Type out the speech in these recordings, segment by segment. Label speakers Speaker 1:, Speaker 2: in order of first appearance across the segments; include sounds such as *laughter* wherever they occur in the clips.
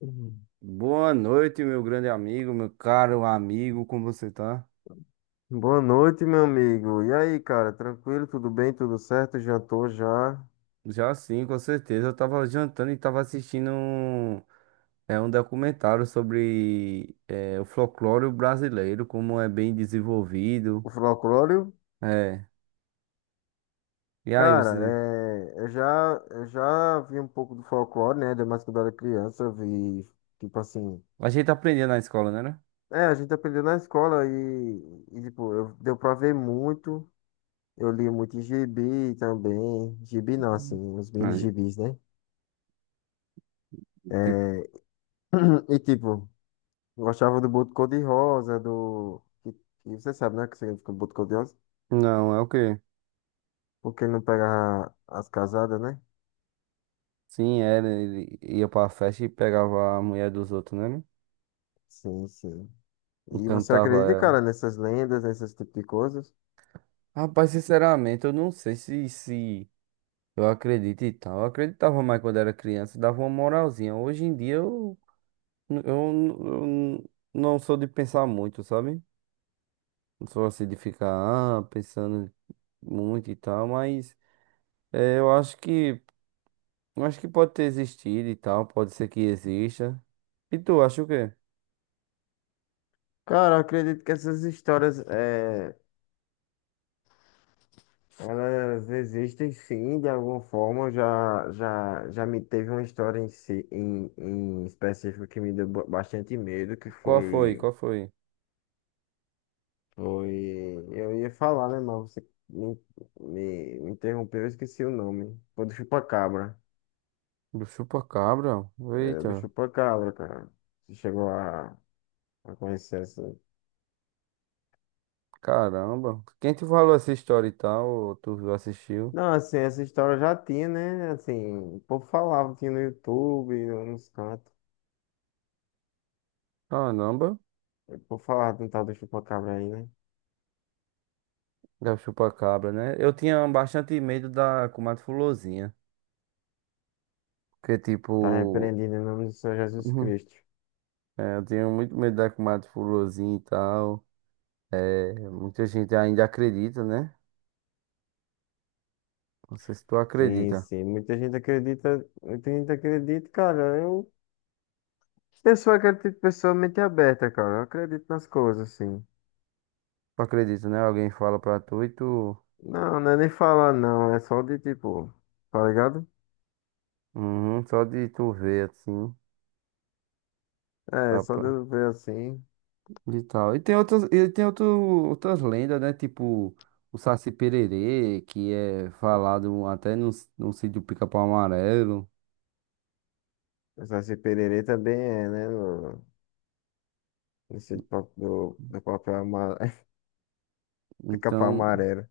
Speaker 1: Uhum.
Speaker 2: Boa noite, meu grande amigo, meu caro amigo, como você tá?
Speaker 1: Boa noite, meu amigo. E aí, cara? Tranquilo? Tudo bem? Tudo certo? Jantou já?
Speaker 2: Já sim, com certeza. Eu tava jantando e tava assistindo um documentário sobre o folclore brasileiro, como é bem desenvolvido.
Speaker 1: O folclore?
Speaker 2: É. E aí,
Speaker 1: Cara,
Speaker 2: você.
Speaker 1: eu já vi um pouco do folclore, né? Ainda mais quando eu era criança, eu vi, tipo assim.
Speaker 2: A gente aprendia na escola, né?
Speaker 1: É, a gente aprendeu na escola e, tipo, eu, deu pra ver muito. Eu li muito gibi também. Gibi não, assim, os mini
Speaker 2: Aí,
Speaker 1: gibis, né? É,
Speaker 2: tipo.
Speaker 1: *clears throat* e, tipo, gostava do Boto Cor-de-Rosa, do. E você sabe, né? O que significa Boto Cor-de-Rosa?
Speaker 2: Não, é o quê?
Speaker 1: Porque não pega as casadas, né?
Speaker 2: Sim, era. Ele ia pra festa e pegava a mulher dos outros, né?
Speaker 1: Sim, sim.
Speaker 2: E
Speaker 1: E você
Speaker 2: cantava
Speaker 1: acredita,
Speaker 2: ela.
Speaker 1: cara, nessas lendas, nesses tipos de coisas?
Speaker 2: Rapaz, sinceramente, eu não sei se. Eu acredito e tal. Eu acreditava mais quando era criança, dava uma moralzinha. Hoje em dia eu, eu não sou de pensar muito, sabe? Não sou assim de ficar pensando muito e tal, mas eh, eu acho que eu acho que pode ter existido e tal, pode ser que exista. E tu, acha o quê?
Speaker 1: Cara, eu acredito que essas histórias, é, elas existem sim, de alguma forma. Eu Já me teve uma história em específico que me deu bastante medo, que
Speaker 2: Qual foi?
Speaker 1: foi,
Speaker 2: Qual foi?
Speaker 1: foi, eu ia falar, né, mas você me interrompeu, eu esqueci o nome. Foi do Chupacabra,
Speaker 2: Do chupa-cabra?
Speaker 1: era do
Speaker 2: Eita,
Speaker 1: Chupacabra, cara. Você chegou a conhecer essa?
Speaker 2: caramba. Quem te falou essa história e tal? Ou tu assistiu?
Speaker 1: Não, assim, essa história já tinha, né? Assim, o povo falava, tinha no YouTube, nos cantos.
Speaker 2: Caramba.
Speaker 1: O povo falava de um tal do chupacabra aí, né?
Speaker 2: Da chupa-cabra, né? Eu tinha bastante medo da comadre Fulozinha. Porque,
Speaker 1: Tá
Speaker 2: tipo.
Speaker 1: repreendido em nome do Senhor
Speaker 2: *laughs*
Speaker 1: Jesus
Speaker 2: Uhum,
Speaker 1: Cristo.
Speaker 2: é, eu tinha muito medo da comadre Fulozinha e tal. É, muita gente ainda acredita, né? Não sei se tu
Speaker 1: Sim,
Speaker 2: acredita.
Speaker 1: sim. Muita gente acredita, cara. Eu sou aquele tipo de pessoa mente aberta, cara. Eu acredito nas coisas, assim.
Speaker 2: Tu acredita, né? Alguém fala pra tu e tu.
Speaker 1: Não, não é nem falar, não. É só de tipo, tá ligado?
Speaker 2: Uhum, só de tu ver, assim.
Speaker 1: É,
Speaker 2: Dá
Speaker 1: só de
Speaker 2: pra...
Speaker 1: eu ver assim.
Speaker 2: E tal. E tem outras, e tem outro, outras lendas, né? Tipo. O Saci Pererê, que é falado até no sítio Pica-Pau Amarelo.
Speaker 1: Esse pererê também é, né? No, nesse do, do papel amarelo. *laughs* Capa
Speaker 2: Então.
Speaker 1: amarela.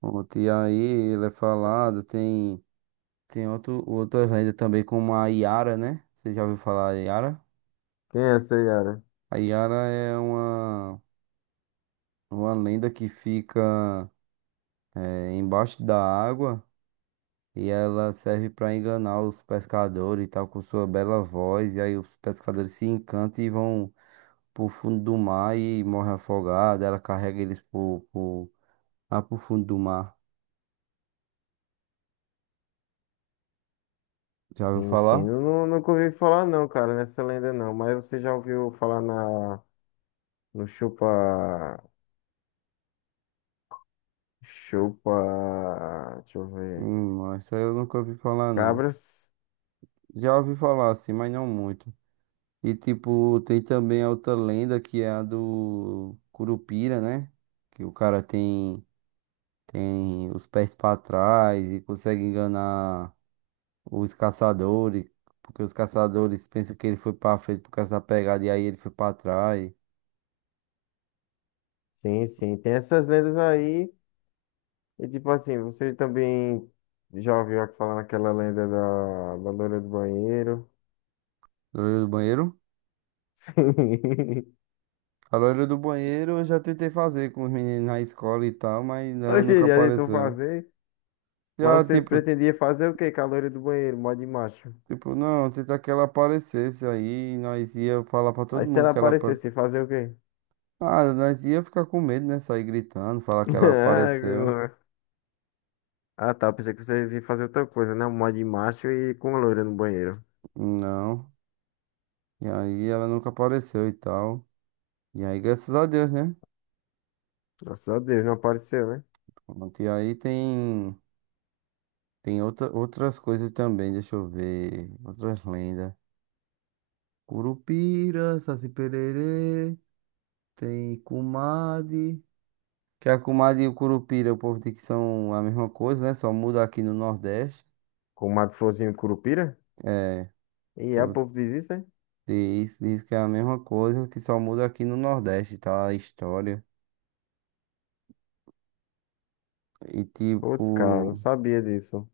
Speaker 2: Ontem e aí ele é falado, outras lendas também, como a Yara, né? Você já ouviu falar a Yara?
Speaker 1: Quem é essa Yara?
Speaker 2: A Yara é uma lenda que fica embaixo da água e ela serve para enganar os pescadores e tal, com sua bela voz. E aí os pescadores se encantam e vão pro fundo do mar e morrem afogados. Ela carrega eles lá pro fundo do mar. Já ouviu
Speaker 1: Sim, sim.
Speaker 2: falar?
Speaker 1: Eu nunca ouvi falar não, cara, nessa lenda não. Mas você já ouviu falar na, no Chupa... Chupa... Deixa eu ver.
Speaker 2: Essa eu nunca ouvi falar, não.
Speaker 1: Cabras?
Speaker 2: Já ouvi falar assim, mas não muito. E tipo, tem também a outra lenda que é a do Curupira, né? Que o cara tem os pés pra trás e consegue enganar os caçadores, porque os caçadores pensam que ele foi pra frente por causa da pegada e aí ele foi pra trás.
Speaker 1: Sim, sim. Tem essas lendas aí. E tipo assim, você também já ouviu falar naquela lenda da, da loira do banheiro?
Speaker 2: Loira do banheiro?
Speaker 1: *laughs* Sim.
Speaker 2: A loira do banheiro eu já tentei fazer com os meninos na escola e tal, mas ela nunca
Speaker 1: Oxe, já tentou
Speaker 2: apareceu.
Speaker 1: fazer.
Speaker 2: Já
Speaker 1: Mas vocês
Speaker 2: tipo.
Speaker 1: pretendiam fazer o quê com a loira do banheiro? Mó de macho.
Speaker 2: Tipo, não, tentar que ela aparecesse aí, nós ia falar pra
Speaker 1: Aí
Speaker 2: todo
Speaker 1: se
Speaker 2: mundo
Speaker 1: ela
Speaker 2: que ela. Apa-.
Speaker 1: aparecesse, fazer o quê?
Speaker 2: Ah, nós ia ficar com medo, né? Sair gritando, falar que ela apareceu.
Speaker 1: *laughs* Ah, Ah, tá. Eu pensei que vocês iam fazer outra coisa, né? Um mod de macho e com a loira no banheiro.
Speaker 2: Não. E aí ela nunca apareceu e tal. E aí, graças a Deus, né?
Speaker 1: Graças a Deus, não apareceu, né?
Speaker 2: Pronto. E aí tem, outras coisas também, deixa eu ver. Outras lendas. Curupira, Saci Pererê, tem Kumade. Que a Kumade e o Curupira, o povo diz que são a mesma coisa, né? Só muda aqui no Nordeste.
Speaker 1: Com o Mato Florzinho Curupira?
Speaker 2: É.
Speaker 1: E é, o povo diz isso, hein?
Speaker 2: Diz que é a mesma coisa, que só muda aqui no Nordeste, tá? A história. E tipo.
Speaker 1: Putz, cara, não sabia disso.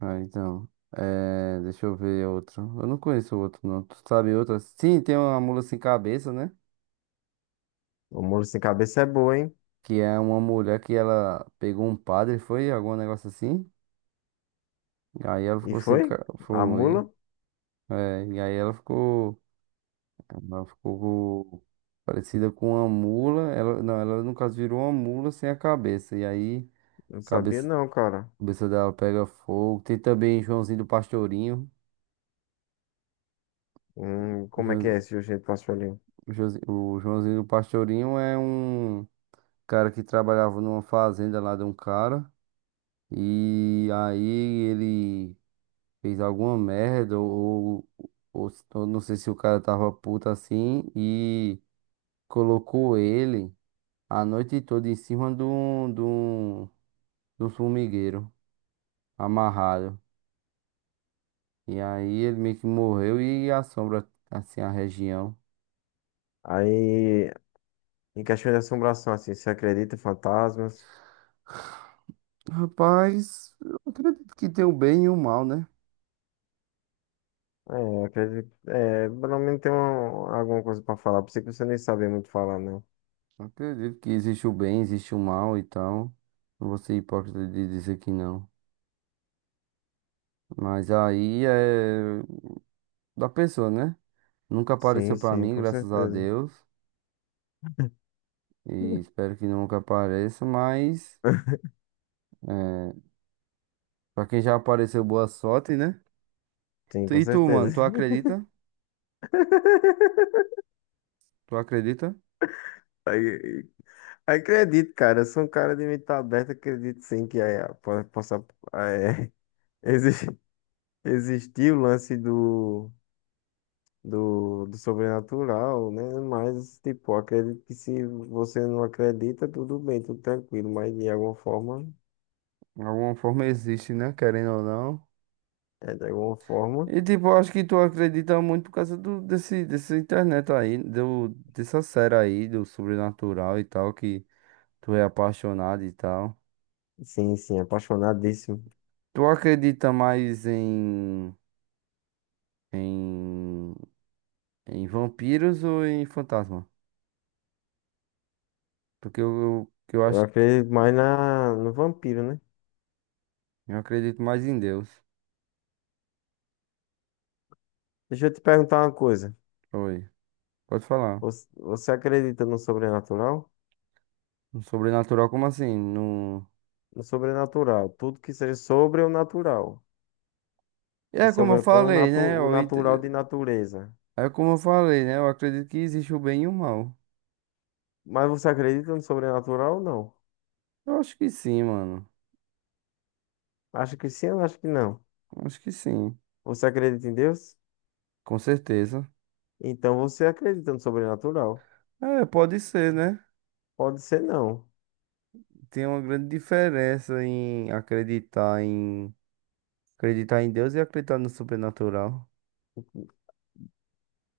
Speaker 2: Ah, então. É, deixa eu ver outro. Eu não conheço outro, não. Tu sabe outra? Sim, tem uma mula sem cabeça, né?
Speaker 1: O mula sem cabeça é boa, hein?
Speaker 2: Que é uma mulher que ela pegou um padre, foi? Algum negócio assim. E aí ela
Speaker 1: E
Speaker 2: ficou sem.
Speaker 1: foi?
Speaker 2: Ca-.
Speaker 1: A mula?
Speaker 2: Foi. É, e aí ela ficou. Ela ficou parecida com uma mula. Ela, não, ela no caso virou uma mula sem a cabeça. E aí.
Speaker 1: Não sabia
Speaker 2: Cabeça.
Speaker 1: não, cara.
Speaker 2: Cabeça dela pega fogo. Tem também Joãozinho do Pastorinho. O
Speaker 1: Como é que é
Speaker 2: Joãozi-
Speaker 1: esse jeito pastorinho?
Speaker 2: o Joãozinho do Pastorinho é um cara que trabalhava numa fazenda lá de um cara. E aí ele fez alguma merda, ou não sei se o cara tava puto assim, e colocou ele a noite toda em cima de um formigueiro, amarrado. E aí ele meio que morreu e assombra assim a região.
Speaker 1: Aí, em questão de assombração, assim, você acredita em fantasmas?
Speaker 2: Rapaz, eu acredito que tem o bem e o mal, né?
Speaker 1: É, acredito. É, pelo menos tem uma, alguma coisa pra falar. Pensei que você nem sabia muito falar, não.
Speaker 2: Eu acredito que existe o bem, existe o mal e tal. Não vou ser hipócrita de dizer que não. Mas aí é da pessoa, né? Nunca apareceu
Speaker 1: Sim,
Speaker 2: pra
Speaker 1: sim,
Speaker 2: mim,
Speaker 1: com
Speaker 2: graças a
Speaker 1: certeza.
Speaker 2: Deus. E
Speaker 1: *laughs*
Speaker 2: espero que nunca apareça, mas é, pra quem já apareceu, boa sorte, né?
Speaker 1: Sim, com
Speaker 2: E tu,
Speaker 1: certeza.
Speaker 2: mano, tu
Speaker 1: *laughs*
Speaker 2: acredita? Tu acredita?
Speaker 1: Aí, aí acredito, cara. Eu sou um cara de mente aberta. Acredito sim que é, possa ah, é, *laughs* exi- existir o lance do, do, do sobrenatural, né? Mas, tipo, acredito que se você não acredita, tudo bem, tudo tranquilo. Mas de alguma forma,
Speaker 2: De alguma forma existe, né? Querendo ou não.
Speaker 1: é, de alguma forma,
Speaker 2: E tipo, eu acho que tu acredita muito por causa dessa internet aí, dessa série aí, do sobrenatural e tal, que tu é apaixonado e tal.
Speaker 1: sim, sim, apaixonadíssimo.
Speaker 2: Tu acredita mais em, em vampiros ou em fantasma? Porque que eu
Speaker 1: Eu
Speaker 2: acho que
Speaker 1: acredito mais na, no vampiro, né?
Speaker 2: eu acredito mais em Deus.
Speaker 1: Deixa eu te perguntar uma coisa.
Speaker 2: Oi, pode falar.
Speaker 1: Você, você acredita no sobrenatural?
Speaker 2: No sobrenatural, como assim? No...
Speaker 1: O sobrenatural. Tudo que seja sobre o natural. E
Speaker 2: É como eu
Speaker 1: sobrepõe o,
Speaker 2: falei,
Speaker 1: natu
Speaker 2: né?
Speaker 1: o natural de natureza.
Speaker 2: É como eu falei, né? Eu acredito que existe o bem e o mal.
Speaker 1: Mas você acredita no sobrenatural ou não?
Speaker 2: Eu acho que sim, mano.
Speaker 1: Acha que sim ou acha que não?
Speaker 2: Eu acho que sim.
Speaker 1: Você acredita em Deus?
Speaker 2: Com certeza.
Speaker 1: Então você acredita no sobrenatural.
Speaker 2: É, pode ser, né?
Speaker 1: Pode ser não.
Speaker 2: Tem uma grande diferença em acreditar em Deus e acreditar no sobrenatural.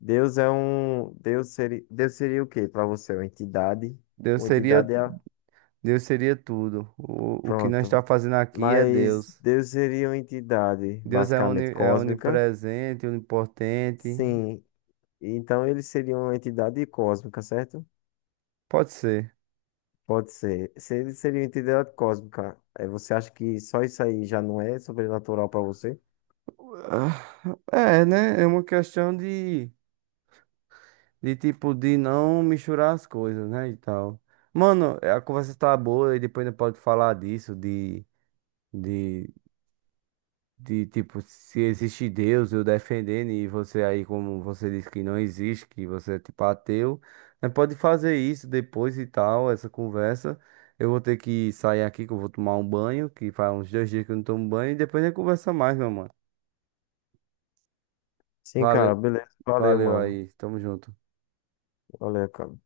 Speaker 1: Deus é um. Deus seria o quê para você? Uma entidade?
Speaker 2: Deus
Speaker 1: Uma
Speaker 2: seria,
Speaker 1: entidade é. A-
Speaker 2: Deus seria tudo. O que nós está
Speaker 1: Pronto.
Speaker 2: fazendo aqui é
Speaker 1: Mas
Speaker 2: Deus.
Speaker 1: Deus seria uma entidade
Speaker 2: Deus é,
Speaker 1: basicamente
Speaker 2: é
Speaker 1: cósmica?
Speaker 2: onipresente, onipotente.
Speaker 1: Sim. Então ele seria uma entidade cósmica, certo?
Speaker 2: Pode ser.
Speaker 1: Pode ser. Seria, seria uma entidade cósmica. É, você acha que só isso aí já não é sobrenatural pra você?
Speaker 2: Ah, é, né? É uma questão de tipo, de não misturar as coisas, né? E tal. Mano, a conversa tá boa e depois não pode falar disso, de. De. De tipo, se existe Deus, eu defendendo, e você aí, como você disse que não existe, que você é tipo ateu, né, pode fazer isso depois e tal, essa conversa. Eu vou ter que sair aqui, que eu vou tomar um banho, que faz uns 2 dias que eu não tomo banho, e depois a gente conversa mais, meu mano.
Speaker 1: Sim, cara,
Speaker 2: Valeu,
Speaker 1: beleza. Valeu,
Speaker 2: valeu
Speaker 1: mano.
Speaker 2: aí, tamo junto.
Speaker 1: Valeu, cara.